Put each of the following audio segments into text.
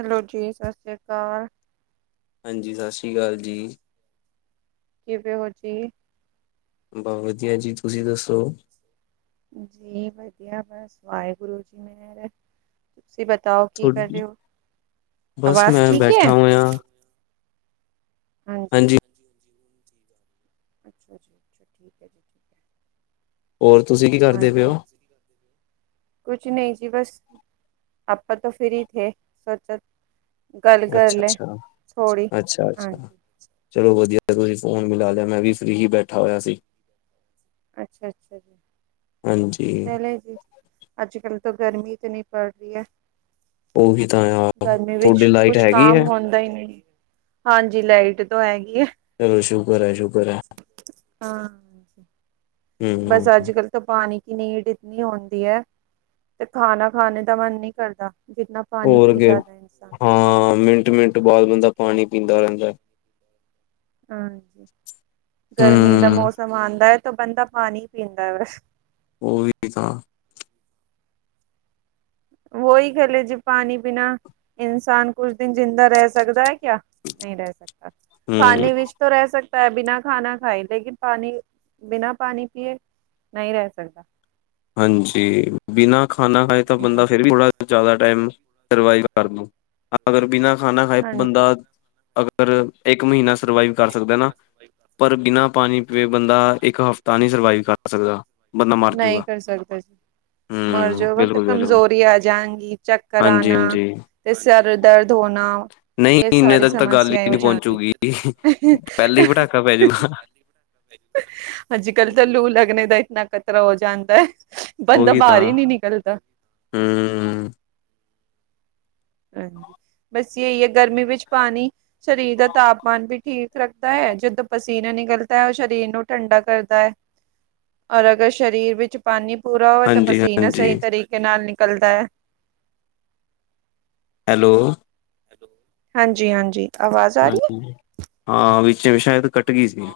Hello ਜੀ, ਸਤਿ ਸ੍ਰੀ ਅਕਾਲ। ਹਾਂਜੀ, ਸਤਿ ਸ਼੍ਰੀ ਅਕਾਲ ਜੀ। ਕਿਵੇਂ ਹੋ ਜੀ? ਬਹੁ ਵਧੀਆ ਜੀ। ਤੁਸੀਂ ਦੱਸੋ? ਜੀ ਵਧੀਆ ਬਸ ਵਾਹਿਗੁਰੂ ਜੀ ਮੇ। ਤੁਸੀਂ ਬਤਾਓ? ਕੀ ਕਰ ਤੁਹਾਡੀ ਰਏ ਓ। ਬਸ ਆਵਾਜ਼ ਮੈਂ ਠੀਕ ਐ? ਬੈਠਾ ਹੋਇਆ ਹਾਂਜੀ। ਅੱਛਾ ਜੀ, ਅੱਛਾ ਠੀਕ ਐ ਜੀ। ਠੀਕ ਹੋਰ ਤੁਸੀਂ ਕੀ ਹੈ ਕਰਦੇ ਪਏ ਹਾਂਜੀ। ਓ? ਕੁਛ ਨਹੀਂ ਜੀ, ਬਸ ਆਪਾਂ ਤੋਂ ਫਰੀ ਥੇ। ਗੱਲ ਕਰ ਅੱਛਾ ਲੈ ਅੱਛਾ ਥੋ੍ਹੀ ਅੱਛਾ ਅੱਛਾ ਹਾਂਜੀ। ਚਲੋ ਵਧੀਆ ਤੁਸੀਂ ਫੋਨ ਮ ਲ ਲਿਆ ਮੈਂ ਵੀ ਫਰੀ ਈ ਬੈਠਾ ਹੋਇਆ ਸੀ। ਅੱਛਾ, ਅੱਛਾ ਜੀ ਹਾਂਜੀ ਚਲ ਜੀ ਅੱਜ ਕਲ ਤਾਂ ਗਰਮੀ ਤੇ ਨੀ ਪੜ ਰਹੀ ਐ। ਉਹੀ ਤਾਂ ਯਾਰ ਗਰਮੀ ਤੁਹਾਡੀ ਵਿੱਚ ਲਾਈਟ ਕੁਛ ਹੈਗੀ ਕਾਮ ਹੈ ਹੁੰਦਾ ਈ ਨੀ ਹਾਂਜੀ ਲਾਈਟ ਤੋਂ ਹੈਗੀ ਆ। ਚਲੋ ਸ਼ੁਕਰ ਐ, ਸ਼ੁਕਰ ਐ। ਹਾਂ ਬਸ ਅੱਜ-ਕੱਲ ਪਾਣੀ ਕੀ ਨੀਂਡ ਇਤਨੀ ਹੁੰਦੀ ਐ, ਤੇ ਖਾਣਾ ਖਾਣੇ ਦਾ ਮਨ ਨਹੀਂ ਕਰਦਾ ਜਿੰਨਾ ਹੋਰ ਕਿ ਹਾਂ ਮਿੰਟ-ਮਿੰਟ ਬਾਅਦ ਬੰਦਾ ਪਾਣੀ ਪੀਂਦਾ ਰਹਿੰਦਾ। ਹਾਂਜੀ, ਗਰਮੀ ਦਾ ਹਮ ਮੌਸਮ ਆਦਾ ਐ ਤਾਂ ਬੰਦਾ ਪਾਣੀ ਪੀਂਦਾ ਐ ਬਸ। ਓ ਈ ਤਾਂ ਵਹੀ ਖਲੇ ਜੀ ਪਾਣੀ ਬਿਨਾ ਇਨਸਾਨ ਕੁਛ ਦਿਨ ਜਿੰਦਾ ਰਹਿ ਸਕਦਾ ਹੈ ਕਿਆ? ਨਈ ਰਹਿ ਸਕਦਾ ਹਮ ਖਾਣੇ ਵਿੱਚ ਰਹਿ ਸਕਤਾ, ਬਿਨਾਂ ਖਾਨਾ ਖਾਏ ਲੇਕਿਨ ਪਾਣੀ ਬਿਨਾਂ ਪਾਣੀ ਪੀਏ ਨਈ ਰਹਿ ਸਕਦਾ। ਹਾਂਜੀ, ਬਿਨਾਂ ਖਾਣਾ ਖਾਏ ਤਾਂ ਬੰਦਾ ਫੇਰ ਵੀ ਥੋੜਾ ਜ਼ਿਆਦਾ ਟਮ ਸਰਵਾਵ ਕਰਦ ਅਗਰ ਬਿਨਾਂ ਖਾਣਾ ਖਏ ਹਾਂਜੀ। ਬੰਦਾ ਫ ਇੱਕ ਮਹੀਨਾ ਸਰਵਾਈਵ ਕਰ ਸਕਦਾ ਨਾ। ਪਰ ਬਿਨਾਂ ਪਾਣੀ ਪੀਵੇ ਬੰਦਾ ਇੱਕ ਹਫ਼ਤਾ ਨਹੀਂ ਸਰਵਾਈਵ ਕਰ ਸਕਦਾ। ਬੰਦਾ ਮਰ ਜੂਗਾ ਨਈ ਕਰ ਸਕਦਾ। ਮਰ ਹੂੰ ਜੋਗਾ ਤਾਂ ਬਿਲਕੁਲ-ਬਿਲਕੁਲ ਕਮਜ਼ੋਰੀ ਆ ਜਾਗੀ, ਚਕਰ ਆਨਾ ਹਾਂਜੀ-ਹਾਂਜੀ ਤੇ ਸਰ ਦਰਦ ਹੋਨਾ ਨਹੀਂ ਇੰਨੇ ਤੱਕ ਤਾਂ ਗੱਲ ਹੀ ਨਹੀਂ ਪਹੁੰਚੂਗੀ ਜਾਣੀ। ਪਹਿਲਾਂ ਹੀ ਪਟਾਕਾ ਪੈਜੂਗਾ। ਅੱਜ ਕੱਲ ਤਾਂ ਲੂ ਲੱਗਣੇ ਦਾ ਇਤਨਾ ਖਤਰਾ ਹੋ ਜਾਂਦਾ ਆ। ਬੰਦਾ ਉਹੀ ਤਾਂ ਬਾਹਰ ਈ ਨੀ ਨਿਕਲਦਾ। ਹੂੰ। ਹਾਂਜੀ ਬਸ ਜਹੀ ਹੈ ਗਰਮੀ ਵਿੱਚ ਪਾਣੀ ਸਰੀਰ ਦਾ ਤਾਪਮਾਨ ਵੀ ਠੀਕ ਰੱਖਦਾ ਹੈ ਜਦੋਂ ਪਸੀਨਾ ਨਿਕਲਦਾ ਹੈ ਉਹ ਸਰੀਰ ਨੂੰ ਠੰਡਾ ਕਰਦਾ ਹੈ। ਔਰ ਅਗਰ ਸਰੀਰ ਵਿੱਚ ਪਾਣੀ ਪੂਰਾ ਹੋਵੇ ਤਾਂ ਪਸੀਨਾ ਹਾਂਜੀ-ਹਾਂਜੀ ਸਹੀ ਤਰੀਕੇ ਨਾਲ ਨਿਕਲਦਾ ਹੈ। ਹੈਲੋ। ਹਾਂਜੀ-ਹਾਂਜੀ। ਹਾਂਜੀ ਹਾਂ ਵਿੱਚ ਸ਼ਾਇਦ ਕੱ [unintelligible] ਟ ਗਈ ਸੀ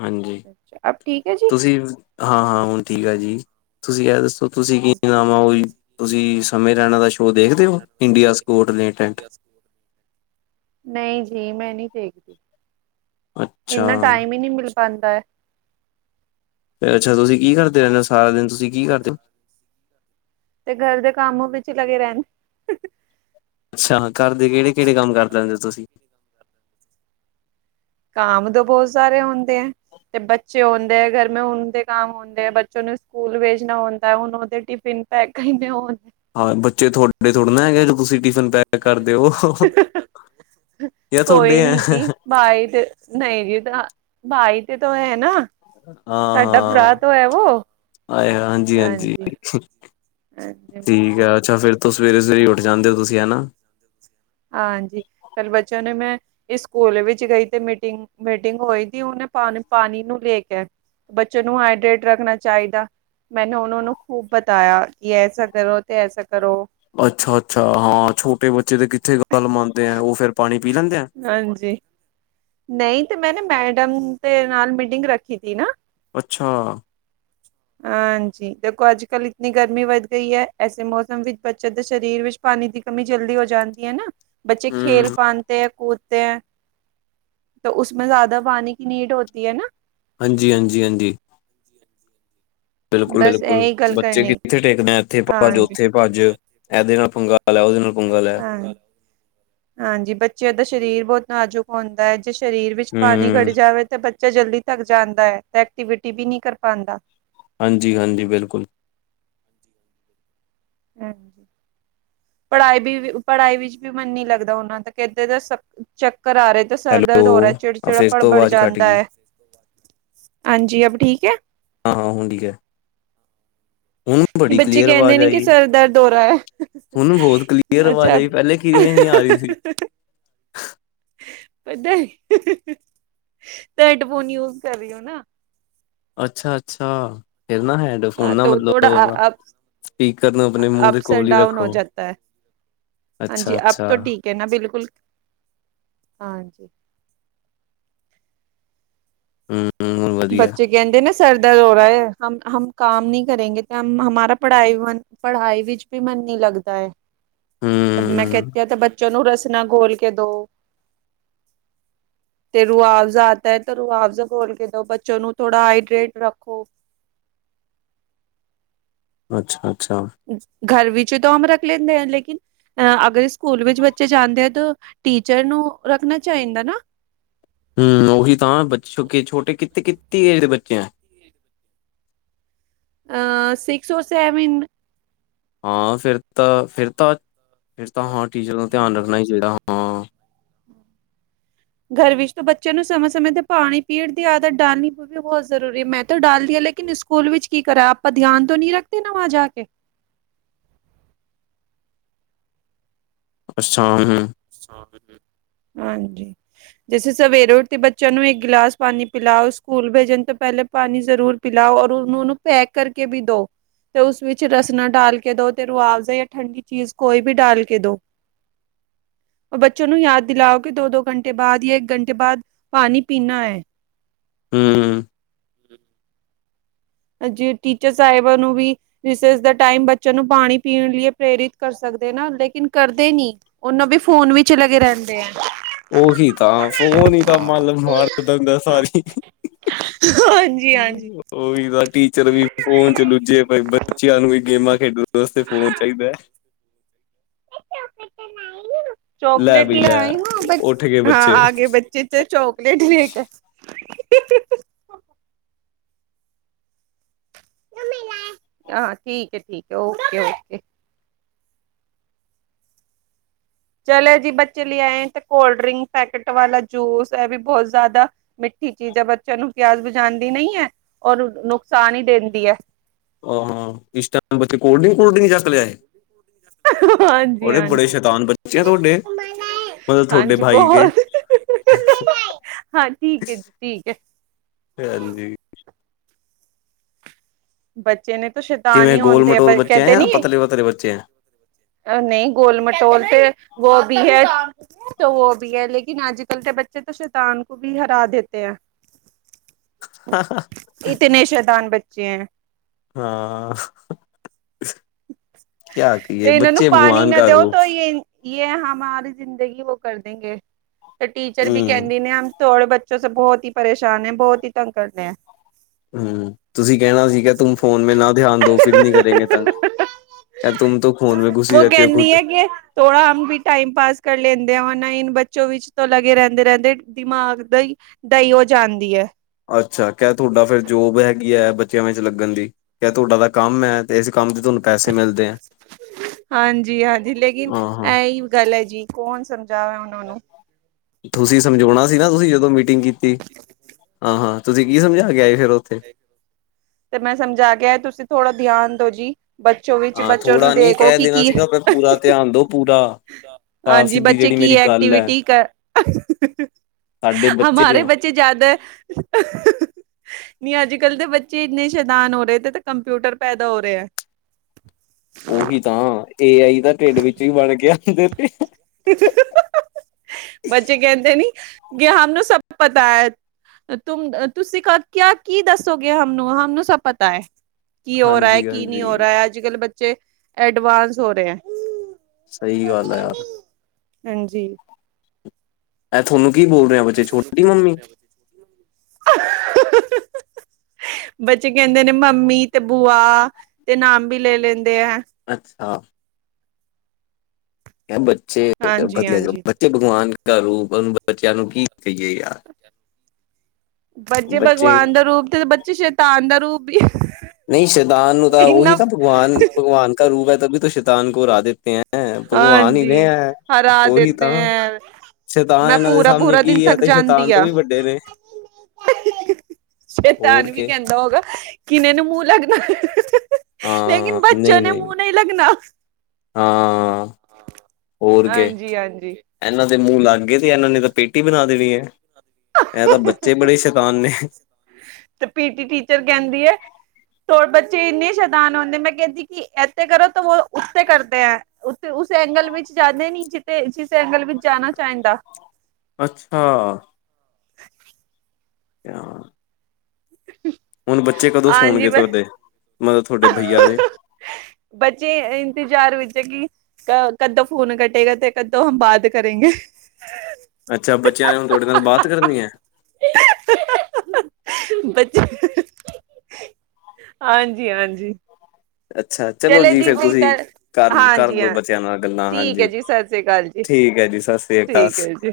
ਹਾਂਜੀ ਅੱਛਾ ਅਬ ਠੀਕ ਹੈ ਜੀ। ਤੁਸੀਂ ਹਾਂ ਹਾਂ ਹੁਣ ਠੀਕ ਆ ਜੀ, ਤੁਸੀਂ ਐ ਦੱਸੋ ਤੁਸੀਂ ਕੀ ਨਾਮ ਹਾਂ ਓਹੀ ਤੁਸੀਂ ਸਮੇਂ ਰਹਿਣਾ ਦਾ ਸ਼ੋਅ ਦੇਖਦੇ ਸਮੇਂ ਹੋ ਲੈ ਦਾ ਸ਼ੋਅ ਇੰਡੀਆ ਦੇਖਦੇ ਹੋ ਸਕੋਟ ਲੇਟੈਂਟ ਇੰਡੀਆ ਸਕ [unintelligible] [inaudible] ਨਹੀਂ ਜੀ ਮੈਂ ਨਹੀਂ ਦੇਖਦੀ ਅੱਛਾ ਇੰਨਾ ਟਾਈਮ ਹੀ ਨਹੀਂ ਮਿਲਦਾ। ਪਾਂਦਾ ਐ। ਅੱਛਾ ਤੁਸੀਂ ਕੀ ਕਰਦੇ ਰਹਿੰਦੇ ਹੋ ਸਾਰਾ ਦਿਨ ਤੁਸੀਂ ਕੀ ਕਰਦੇ ਹੋ? ਤੇ ਗਰ ਦੇ ਕੰਮ ਵਿੱਚ ਲੱਗੇ ਰਹਿਣ ਅੱਛਾ ਅੰਹ ਘਰ ਦੇ ਕਿਹੜੇ ਕਿਹੜੇ ਕੰਮ ਕਰ ਲੈਂਦੇ ਹੋ ਤੁਸੀਂ? ਕਾਮ ਤੋਂ ਬਹੁਤ ਸਾਰੇ ਹੁੰਦੇ ਆ ਤੇ ਬੱਚੇ ਹੁੰਦੇ ਆ ਗਰਮੇ ਹਣ ਦੇ ਕੰਮ ਹੂੰਦੇ ਬੱਚੋ ਨੂੰ ਸਕੂਲ ਵੇਜਣਾ ਹੁੰਦਾ ਹੁਣ ਉਹਦੇ ਟਿਫਿਨ ਪੈਕੇ [unintelligible] ਹਾਂ ਬੱਚੇ ਥੋਡੇ ਥੋੜੇ ਨਾ ਹੈਗੇ ਤੁਸੀਂ ਟਿਫਿਨ ਪੈਕ ਕਰਦੇਓ। ਜਾ ਤੁਹਾਡੇ ਐਂ ਹ ਬਾਈ ਤੇ ਨਹੀਂ ਜੀ ਤਾਂ ਬਾਈ ਤੇ ਤੋ ਹੈ ਨਾ। ਹਾਂ ਸਾਡਾ ਭਰਾ ਹਾਂ ਤੋਂ ਹੈ ਵੋ। ਆਏ ਹਾਂਜੀ ਹਾਂਜੀ। ਹਾਂਜੀ ਠੀਕ ਬਿਲਕੁਲ ਆ ਅੱਛਾ ਫੇਰ ਤੁਸੀ ਸਵੇਰੇ ਸਵੇਰੇ ਉੱਠ ਜਾਂਦੇ ਹੋ ਤੁਸੀਂ ਹਨਾ। ਹਾਂਜੀ ਕੱਲ੍ਹ ਬੱਚਿਆਂ ਨੂੰ ਮੈਂ ਸਕੂਲ ਵਿੱਚ ਗਈ ਤੇ ਮੀਟਿੰਗ ਮੀਟਿੰਗ ਹੋਈ ਤੇ ਉਹਨੇ ਪਾਣੀ ਪਾਣੀ ਨੂੰ ਲੈ ਕੇ ਬੱਚੇ ਨੂੰ ਹਾਈਡਰੇੇਟ ਰੱਖਣਾ ਚਾਹੀਦਾ। ਮੈਨੇ ਉਹੂੰ ਨੂੰ ਖੂਬ ਬਤਾਇਆ ਕਿ ਐਸਾ ਕਰੋ ਤੇ ਐਸਾ ਕਰੋ। ਅੱਛਾ-ਅੱਛਾ ਹਾਂ ਛੋਟੇ ਬੱਚੇ ਤੇ ਕਿੱਥੇ ਗੱਲ ਮੰਨਦੇ ਆ। ਉਹ ਫੇਰ ਪਾਣੀ ਪੀ ਲੈਂਦੇ ਆ? ਹਾਂਜੀ। ਨਹੀਂ ਤੇ ਮੈਂ ਨਾ ਮੈਡਮ ਦੇ ਨਾਲ ਮੀਟਿੰਗ ਰੱਖੀ ਤੀ ਨਾ। ਅੱਛਾ! ਅੱਛਾ [inaudible] ਹਾਂਜੀ। ਦੇਖੋ ਅੱਜ-ਕੱਲ੍ਹ ਇਤਨੀ ਗਰਮੀ ਵੱਧ ਗਈ ਹੈ, ਐਸੇ ਮੌਸਮ ਵਿੱਚ ਬੱਚੇ ਦੇ ਸਰੀਰ ਵਿੱਚ ਪਾਣੀ ਦੀ ਕਮੀ ਜਲਦੀ ਹੋ ਜਾਂਦੀ ਹੈ ਨਾ ਬੱਚੇ ਖੇਲ ਹੂੰ, ਪਾਂਦੇ ਆ ਕੁਦ ਤੇ ਹੈ। ਤਾਂ ਉਸਮੇ ਜ਼ਿਆਦਾ ਪਾਣੀ ਕੀ ਨੀਡ ਹੋਤੀ ਹੈ ਨਾ। ਹਾਂਜੀ-ਹਾਂਜੀ-ਹਾਂਜੀ।। ਬਿਲਕੁਲ-ਬਿਲਕੁਲ ਬੱਚੇ ਕਿੱਥੇ ਟਿਕਦੇ ਆ ਇੱਥੇ ਭੱਜ ਹਾਂਜੀ ਉੱਥੇ ਭੱਜ। ਏਦੇ ਨਾਲ ਪੰਗਾ ਲੈ ਓਦੇ ਨਾਲ ਪੰਗਾ ਲੈ। ਹਾਂਜੀ। ਹਾਂਜੀ, ਬੱਚਿਆਂ ਦਾ ਸਰੀਰ ਬਹੁਤ ਨਾਜ਼ੁਕ ਹੁੰਦਾ ਹੈ ਜੇ ਸਰੀਰ ਵਿੱਚ ਪਾਣੀ ਹੂੰ, ਖੜੀ ਜਾਵੇ ਤਾਂ ਬੱਚਾ ਜਲਦੀ ਥੱਕ ਜਾਂਦਾ ਹੈ ਐਕਟੀਵਿਟੀ ਵੀ ਨਹੀਂ ਕਰ ਪਾਂਦਾ। ਹਾਂਜੀ-ਹਾਂਜੀ ਬਿਲਕੁਲ। ਹਾਂਜੀ। ਪੜ੍ਹਾਈ ਵੀ ਪੜ੍ਹਾਈ ਵਿੱਚ ਵੀ ਮਨ ਨੀ ਲੱਗਦਾ ਓਨਾ ਦਾ ਕੇਂਦੇ ਦ ਚੱਕਰ ਆ ਰਿਹੇ। ਸਰ ਹੈਲੋ ਦਰਦ ਹੋਰ ਹੈ ਆ ਚਿੜਚਿੜਾ ਫਿਰ ਪੜ ਤੋਂ ਬੜ ਆਵਾਜ਼ ਕੱਟ ਜਾਤਾ ਗਈ ਹੈ। ਹਾਂਜੀ ਅਬ ਠੀਕ ਹੈ। ਹਾਂ-ਹਾਂ ਹੁਣ ਠੀਕ ਹੈ। [unintelligible] ਬੱਚੇ ਕਲੀਅਰ ਕਹਿੰਦੇ ਆਵਾਜ਼ ਨੇ ਕਿ ਆਈ ਸਿਰ ਦਰਦ ਹੋ ਰਿਹਾ ਹੈ, ਹੁਣ ਬਹੁਤ ਕਲੀਅਰ ਆਵਾਜ਼ ਅੱਛਾ ਆਈ ਪਹਿਲੇ ਕਿਵੇਂ ਨੀ ਆ ਰਹੀ ਸੀ। ਪਤਾ ਹੈਡਫੋਨ ਯੂਜ ਕਰ ਰਹੇ ਹੋ ਨਾ। ਅੱਛਾ-ਅੱਛਾ, ਫੇਰ ਨਾ ਤੁਹਾਡੇ ਫੋਨ ਹਾਂ ਨਾ ਤਾਂ ਥੋੜਾ ਮਤਲਬ ਆਪ ਸਪੀਕਰ ਨੂੰ ਆਪਣੇ ਮੂੰਹ ਦੇ ਅਪਸ ਕੋਲ ਐਂਡ ਹੀ ਡਾਊਨ ਹੋ ਰੱਖੋ। ਜਾਤਾ ਹੈ ਹਾਂਜੀ ਅਬ ਅੱਛਾ-ਅੱਛਾ, ਠੀਕ ਹੈ ਨਾ, ਬਿਲਕੁਲ ਹਾਂਜੀ। ਹੂੰ, ਹੁਣ ਵਧੀਆ ਬੱਚੇ ਕਹਿੰਦੇ ਨਾ ਸਰ ਦਰਦ ਹੋ ਰਿਹਾ ਹੈ ਹਮ ਕੰਮ ਨਹੀਂ ਕਰੇਗੇ, ਤੇ ਹਮਾਰਾ ਪੜ੍ਹਾਈ ਵਨ ਪੜ੍ਹਾਈ ਵਿੱਚ ਵੀ ਮਨ ਨੀ ਲੱਗਦਾ ਹੈ, ਤੇ ਮੈਂ ਹੂੰ, ਕਹਿਤੀ ਆ ਤੇ ਬੱਚਿਆਂ ਨੂੰ ਰ ਨਾ ਗੋਲ ਕੇ ਦੋ ਤੇ ਰੁਆਵਜ਼ਾ ਆਤਾ ਹੈ, ਤੇ ਰੁਆਵਜ਼ਾ ਬੋਲ ਕੇ ਬੱਚੋ ਨੂੰ ਥੋੜਾ ਹਾਈਡਰੇਟ ਰੱਖੋ। ਅੱਛਾ, ਅੱਛਾ, ਘਰ ਵਿੱਚ ਤਾਂ ਆਮ ਰੱਖ ਲੈਂਦੇ ਆ ਲੇਕਿਨ ਅ ਅਗਰ ਸਕੂਲ ਵਿੱਚ ਬੱਚੇ ਜਾਂਦੇ ਆ ਤਾਂ ਟੀਚਰ ਨੂੰ ਰੱਖਣਾ ਚਾਹੀਦਾ ਨਾ ਹੂੰ, ਉਹੀ ਤਾਂ ਬਚੇ ਛੋਟੇ ਕਿੱਤੇ-ਕਿੱਤੀ ਏਜ ਦੇ ਬੱਚੇ ਆ। ਅ ਸਿਕਸ ਔਰ ਸੇਵਨ ਹਾ ਫਿਰ ਤਾ ਫਿਰ ਤਾ ਫਿਰ ਤਾ ਹਾ ਟੀਚਰ ਨੂੰ ਧਿਆਨ ਰੱਖਣਾ ਹੀ ਚਾਹੀਦਾ ਹਾ। ਘਰ ਵਿਚ ਤੇ ਬੱਚਿਆਂ ਨੂੰ ਸਮੇਂ-ਸਮੇਂ ਤੇ ਪਾਣੀ ਪੀਣ ਦੀ ਆਦਤ ਡਾਲਣੀ ਵੀ ਬਹੁਤ ਜ਼ਰੂਰੀ ਮੈਂ ਤਾ ਡਾਲਦੀ ਲੇਕਿਨ ਸਕੂਲ ਵਿੱਚ ਕੀ ਕਰਾ ਆਪਾ ਧਿਆਨ ਤੋਂ ਨੀ ਰੱਖਦੇ ਨਾ ਵਾ ਜਾ ਕੇ। ਅੱਛਾ ਹਾਂਜੀ ਜੇਸੇ ਸਵੇਰੇ ਉੱਠ ਕੇ ਬੱਚਿਆ ਨੂੰ ਇੱਕ ਗਿਲਾਸ ਪਾਣੀ ਪਿਲਾਓ ਸਕੂਲ ਭੇਜਣ ਤੋ ਪਹਿਲੇ ਪਾਣੀ ਜ਼ਰੂਰ ਪਿਲਾਓ ਔਰ ਉਹਨੂੰ ਨੂੰ ਪੈਕ ਕਰਕੇ ਵੀ ਦੋ। ਅਤੇ ਉਸ ਵਿੱਚ ਰਸਣਾ ਡਾਲ ਕੇ ਦਿਉ ਤੇ ਰੁਆਵਜ਼ਾ ਜਾਂ ਠੰਡੀ ਚੀਜ਼ ਕੋਈ ਵੀ ਡਾਲ ਕੇ ਦੋ। ਬੱਚੇ ਨੂੰ ਯਾਦ ਦਿਲਾਓ ਕਿ ਦੋ-ਦੋ ਘੰਟੇ ਬਾਅਦ ਜਾਂ ਇੱਕ ਘੰਟੇ ਬਾਅਦ ਪਾਣੀ ਪੀਣਾ ਹੈ। ਹਮ ਜੇ ਟੀਚਰ ਸਾਹਿਬਾਂ ਨੂੰ ਵੀ ਦਿਸ ਇਜ਼ ਦਾ ਟਾਈਮ, ਬੱਚਿਆਂ ਨੂੰ ਪਾਣੀ ਪੀਣ ਲਈ ਪ੍ਰੇਰਿਤ ਕਰ ਸਕਦੇ ਨਾ, ਲੇਕਿਨ ਕਰਦੇ ਨ ਉਹਨੂੰ ਵੀ ਫੋਨ ਵੀ ਚ ਲਗੇ ਰਹਿੰਦੇ ਆ ਔ ਹੀ ਤਾਂ ਫੋਨ ਹੀ ਤਾਂ, ਮੱਲ ਮਾਰ ਦਿੰਦਾ ਸਾਰੀ ਹਾਂਜੀ ਹਾਂਜੀ ਉਹ ਵੀ ਤਾਂ ਟੀਚਰ ਵੀ ਫੋਨ ਚ ਲੁੱਝੇ ਪਏ, ਬੱਚਿਆਂ ਨੂੰ ਵੀ ਗੇਮਾਂ ਖੇਡਣ ਵਾਸਤੇ ਫੋਨ ਚਾਹੀਦਾ ਹੈ ਚੋਕਲੇਟ ਲੈ ਆਈ ਵਾਪਸ? ਉੱਠ ਗਏ ਹਾਂ ਬੱਚੇ। ਆ ਗਏ ਬੱਚੇ ਤੇ ਚੋਕਲੇਟ ਵੇਖ ਹਾਂ, ਠੀਕ ਹੈ, ਠੀਕ ਹੈ, ਓਕੇ ਓਕੇ ਚਲ ਜੀ, ਬੱਚੇ ਲੇ ਆਏ, ਤੇ ਕੋਲਡ ਡਰਿੰਕ ਪੈਕੇਟ ਵਾਲਾ ਜੂਸ, ਹੈ ਵੀ ਬਹੁਤ ਜ਼ਿਆਦਾ ਮਿੱਠੀ ਚੀਜ਼ ਹੈ, ਬੱਚਿਆਂ ਨੂੰ ਪਿਆਸ ਵਜਾਉਦੀ ਨਹੀਂ ਹੈ, ਔਰ ਨੁਕਸਾਨ ਹੀ ਦਿੰਦੀ ਹੈ ਇਸ ਟਾਈਮ ਬੱਚੇ ਕੋਲਡ ਡਿੰਕ, ਕੋਲਡ ਡਿੰਕ ਚੱਕ ਲੇ ਆਏ। ਹਾਂਜੀ ਹਾਂਜੀ ਬੜੇ ਸ਼ੈਤਾਨ ਬੱਚੇ ਆ ਤੁਹਾਡੇ ਹਾਂਜੀ ਬਹੁਤ ਮਤਲਬ ਹਾਂ ਠੀਕ ਹੈ ਜੀ ਠੀਕ ਹੈ [unintelligible] ਹਾਂਜੀ ਬੱਚੇ ਨੇ ਤੂੰ ਸ਼ੈਤਾਨ ਕਿਵੇਂ ਹੀ ਐ, ਗੋਲ ਮਟੋਲ ਦੇ ਬੱਚੇ ਹੈ ਕਹਿੰਦੇ ਨੀ ਜਾਂ ਪਤਲੇ ਪਤਲੇ ਬੱਚੇ ਹੈ ਨਹੀਂ ਗੋਲ ਮਟੋਲ ਤੇ, ਵੋ ਭੀ ਹੈ ਉਹ ਵੀ ਹੈੇ, ਲੇਕਿਨ ਆਜ ਕਲ ਦੇ ਬੱਚੇ ਤਾਂ ਸ਼ੈਤਾਨ ਕੋ ਵੀ ਹਰਾ ਦੇਤੇ ਹੈ। [unintelligible] ਹਾਂ ਕਿਆ ਕਹੀਏ ਤੇ ਇਹਨਾਂ ਨੂੰ ਬੱਚੇ ਪਾਣੀ ਭਗਵਾਨ ਨਾ ਕਾ ਦਿਓ, ਰੂਪ ਤਾਂ ਯੇ ਯ ਹਮਾਰੀ ਜ਼ਿੰਦਗੀ ਉਹ ਕਰ ਦਿੰਗੇ, ਤੇ ਟੀਚਰ ਵੀ ਹਮ ਕਹਿੰਦੀ ਨੇ ਥੋੜੇ ਬੱਚੋ ਬਹੁਤ ਹੀ ਪਰੇਸ਼ਾਨ ਹੈ, ਬਹੁਤ ਹੀ ਤੰਗ ਕਰਦੇ ਹੈ ਹੂ, ਤੁਸੀਂ ਕਹਿਣਾ ਸੀਗਾ ਤੂੰ ਫੋਨ ਮੇ ਨਾ ਧਿਆਨ ਦੋ, ਫਿਰ ਨੀ ਕਰੇਗੇ ਤੰਗ ਯਾਰ ਤੂਮ ਤੋ ਉਹ ਕਹਿੰਦੀ ਹੈ ਕਿ ਥੋੜਾ ਹਮ ਬੀ ਟਾਈਮ ਪਾਸ ਕਰ ਲੈਂਦੇ ਆ ਨਾ, ਇਨ ਬੱਚੋ ਵਿੱਚ ਤਾਂ ਲੱਗੇ ਰਹਿੰਦੇ ਰਹਿੰਦੇ, ਦਿਮਾਗ ਦਾ ਹੀ ਦਈਓ ਜਾਂਦੀ ਹੈ ਅੱਛਾ, ਕਿਆ ਤੁਹਾਡਾ ਫਿਰ ਜੋਬ ਹੈਗੀ ਹੈ, ਬੱਚਿਆਂ ਵਿੱਚ ਲੱਗਣ ਦੀ। ਕ ਤੁਹਾਡਾ ਤਾਂ ਕੰਮ ਹੈ, ਤੇ ਇਸ ਕੰਮ ਚ ਤੁਹਾਨੂੰ ਪੈਸੇ ਮਿਲਦੇ ਆ ਹਾਂਜੀ ਹਾਂਜੀ ਲੇਕਿਨ ਹਾਂ ਹਾਂ ਇਹੀ ਗੱਲ ਹੈ ਜੀ, ਕੌਣ ਸਮਝਾਵ ਉਹਨਾਂ ਨੂੰ ਤੁਸੀਂ ਸਮਝਾਉਣਾ ਸੀ ਨਾ ਤੁਸੀਂ ਜਦੋਂ ਮੀਟਿੰਗ ਕੀਤੀ, ਹਾਂ ਹਾਂ ਤੁਸੀਂ ਕੀ ਸਮਝਾ ਕੇ ਆਏ, ਫਿਰ ਉੱਥੇ ਤੇ ਮੈਂ ਸਮਝਾ ਕੇ ਆਯਾ, ਤੁਸੀਂ ਥੋੜ੍ਹਾ ਧਿਆਨ ਦੋ ਜੀ ਬੱਚੋ ਵਿੱਚ, ਹਾਂ ਬੱਚੋ ਨੂੰ ਥੋੜਾ ਨੀ ਦੇਖੋ ਕਹਿ ਕਿ ਦੇਣਾ ਕੀ ਸੀਗਾ ਪਰ ਪੂਰਾ ਧਿਆਨ ਦੋ ਪੂਰਾ ਆਪ, ਹਾਂਜੀ ਸਿੱਧੀ ਬੱਚੇ ਜਿਹੜੀ ਕੀ ਮੇਰੀ ਗੱਲ ਹੈ ਐਕਟੀਵਿਟੀ ਕਰ ਸਾਡੇ ਬੱਚੇ ਦੇ ਮਾਰੇ ਆ ਬੱਚੇ ਜਦ। ਨਹੀਂ ਅੱਜ-ਕੱਲ੍ਹ ਦੇ ਬੱਚੇ ਇੰਨੇ ਸ਼ੈਦਾਨ ਹੋ ਰਹੇ ਤੇ ਤੇ ਕੰਪਿਊਟਰ ਪੈਦਾ ਹੋ ਰਹੇ ਹੈ। ਉਹੀ ਤਾਂ ਏ ਆਈ ਤਾਂ ਢਿੱਡ ਵਿੱਚ ਹੀ ਬਣ ਕੇ ਆਦੇ ਤੇ। ਬੱਚੇ ਕਹਿੰਦੇ ਨੀ ਕਹਿਦੇ ਨੀ ਹਮੇ ਸਭ ਪਤਾ ਹੈ। ਤੁ ਤੁਸੀਂ ਕਿਆ ਕੀ ਦੱਸੋਗੇ, ਹੂੰ-ਹੂੰ ਸਭ ਪਤਾ ਹੈ। ਕੀ ਹੋ ਰਿਹਾ ਹੈ, ਹਾਂਜੀ ਕੀ ਨਹੀਂ ਹੋ ਹਾਂਜੀ ਰਿਹਾ ਹੈ, ਅੱਜ-ਕਲ ਬੱਚੇ ਐਡਵਾਂਸ ਹੋ ਰਹੇ ਹੈ। ਸਹੀ ਗੱਲ ਹੈ ਯਾਰ। ਹਾਂਜੀ। ਇਹ ਥੋਨੂੰ ਕੀ ਬੋਲ ਰਿਹਾ ਬੱਚੇ ਛੋਟੀ ਮੰਮੀ [unintelligible] ਬੱਚੇ ਕਹਿੰਦੇ ਨੇ ਮੰਮੀ ਤੇ ਬੁਆ ਤੇ ਨਾਮ ਵੀ ਲੈ ਲੈਂਦੇ ਐ। ਅੱਛਾ। ਕ ਬੱਚੇ ਹਾਂਜੀ ਵਧੀਆ ਹਾਂਜੀ ਬੱਚੇ ਭਗਵਾਨ ਕ ਰੂਪ ਬੱਚਿਆਂ ਨੂੰ ਕੀ ਕਹੀਏ ਯਾਰ। ਬੱਚੇ ਭਗਵਾਨ ਦਾ ਰੂਪ ਤੇ ਬੱਚੇ ਸ਼ੈਤਾਨ ਦਾ ਰੂਪ ਵੀ। ਨਹੀਂ ਸ਼ੈਤਾਨ ਨੂੰ ਤਾਂ ਉਹੀ ਇੰਨਾ ਤਾਂ ਭਗਵਾਨ-ਭਗਵਾਨ ਕਾ ਰੂਪ ਹੈ, ਤਭੀ ਸ਼ੈਤਾਨ ਕੋ ਉਰਾ ਦੇਤੇ ਹੈ। ਹੈਂ ਭਗਵਾਨ ਹੀ ਨੇ ਹਾਂਜੀ ਹੈ, ਹਰਾ ਉਹੀ ਦੇਤੇ ਤਾਂ। ਹੈ ਸ਼ੈਤਾਨ ਮੈਂ ਇਹਨਾਂ ਦੇ ਪੂਰਾ ਸਾਹਮਣੇ ਪੂਰਾ ਦਿਨ ਕੀ ਐ ਥੱਕ ਤੇ ਜਾਂਦੀ ਸ਼ੈਤਾਨ ਤੋਂ ਆ ਵੀ ਵੱਡੇ ਨੇ। ਹੋਰ ਸ਼ੈਤਾਨ ਵੀ ਕੇ ਕਹਿੰਦਾ ਹੋਗਾ। ਕਿਨੇ ਨੂੰ ਮੂੰਹ ਲੱਗਣਾ, ਲੇਕਿਨ ਹਾਂ ਬੱਚਿਆਂ ਨਹੀਂ ਨੇ ਮੂੰਹ ਨਹੀਂ ਲੱਗਣਾ। ਹਾਂ, ਹੋਰ ਕਿ। ਹਾਂਜੀ-ਹਾਂਜੀ ਇਹਨਾਂ ਦੇ ਮੂੰਹ ਲੱਗ ਗਏ, ਤੇ ਇਹਨਾਂ ਨੇ ਤਾਂ ਪੇਟੀ ਬਣਾ ਦੇਣੀ ਐਂ। ਇਹ ਤਾਂ ਬੱਚੇ ਬੜੇ ਸ਼ੈਤਾਨ ਨੇ। ਤੇ ਪੀਟੀ ਟੀਚਰ ਕਹਿੰਦੀ ਐ। ਤੋ ਬੱਚੇ ਇੰਨੀ ਸ਼ੈਤਾਨ ਹੁੰਦੇ, ਮੈਂ ਕਹਦੀ ਕਿ ਇੱਥੇ ਕਰੋ ਤਾਂ ਉਹ ਉਸਤੇ ਕਰਦੇ ਹੈ। ਉੱਥੇ ਉਸ ਐਂਗਲ ਵਿੱਚ ਜਾਂਦੇ ਨੀ, ਜਿੱਥੇ ਜਿਸ ਐਂਗਲ ਵਿੱਚ ਜਾਣਾ ਚਾਹੀਦਾ। ਅੱਛਾ। [inaudible] [inaudible] ਹੁਣ ਬੱਚੇ ਕਦੋਂ ਹਾਂਜੀ ਸੌਣਗੇ, ਬਸ ਤੁਹਾਡੇ ਮਤਲਬ ਤੁਹਾਡੇ ਬਈਆ ਦੇ। ਬੱਚੇ ਇੰਤਜ਼ਾਰ ਵਿੱਚ ਕਿ ਕੱਦੋਂ ਫੋਨ ਕਟੇਗਾ ਤੇ ਕੱਦੋਂ ਹ ਬਾਦ ਕਰੇਗੇ। ਅੱਛਾ ਬੱਚਿਆਂ ਨੇ ਹੁਣ ਤੁਹਾਡੇ ਨਾਲ ਬਾਤ ਕਰਨੀ ਹੈ। ਬੱਚੇ ਹਾਂਜੀ, ਹਾਂਜੀ। ਅੱਛਾ ਚਲੋ ਜੀ, ਫ਼ੇਰ ਤੁਸੀਂ ਕਰ ਕਰ ਕਰ ਹਾਂਜੀ ਦੋ ਹਾਂ ਬੱਚਿਆਂ ਨਾਲ ਗੱਲਾਂ ਠੀਕ ਹੈ ਹਾਂਜੀ। ਜੀ ਸਤਿ ਸ੍ਰੀ ਅਕਾਲ ਜੀ ਠੀਕ ਹੈ ਜੀ, ਸਾਸਰਿਆ ਠੀਕ ਹੈ ਜੀ।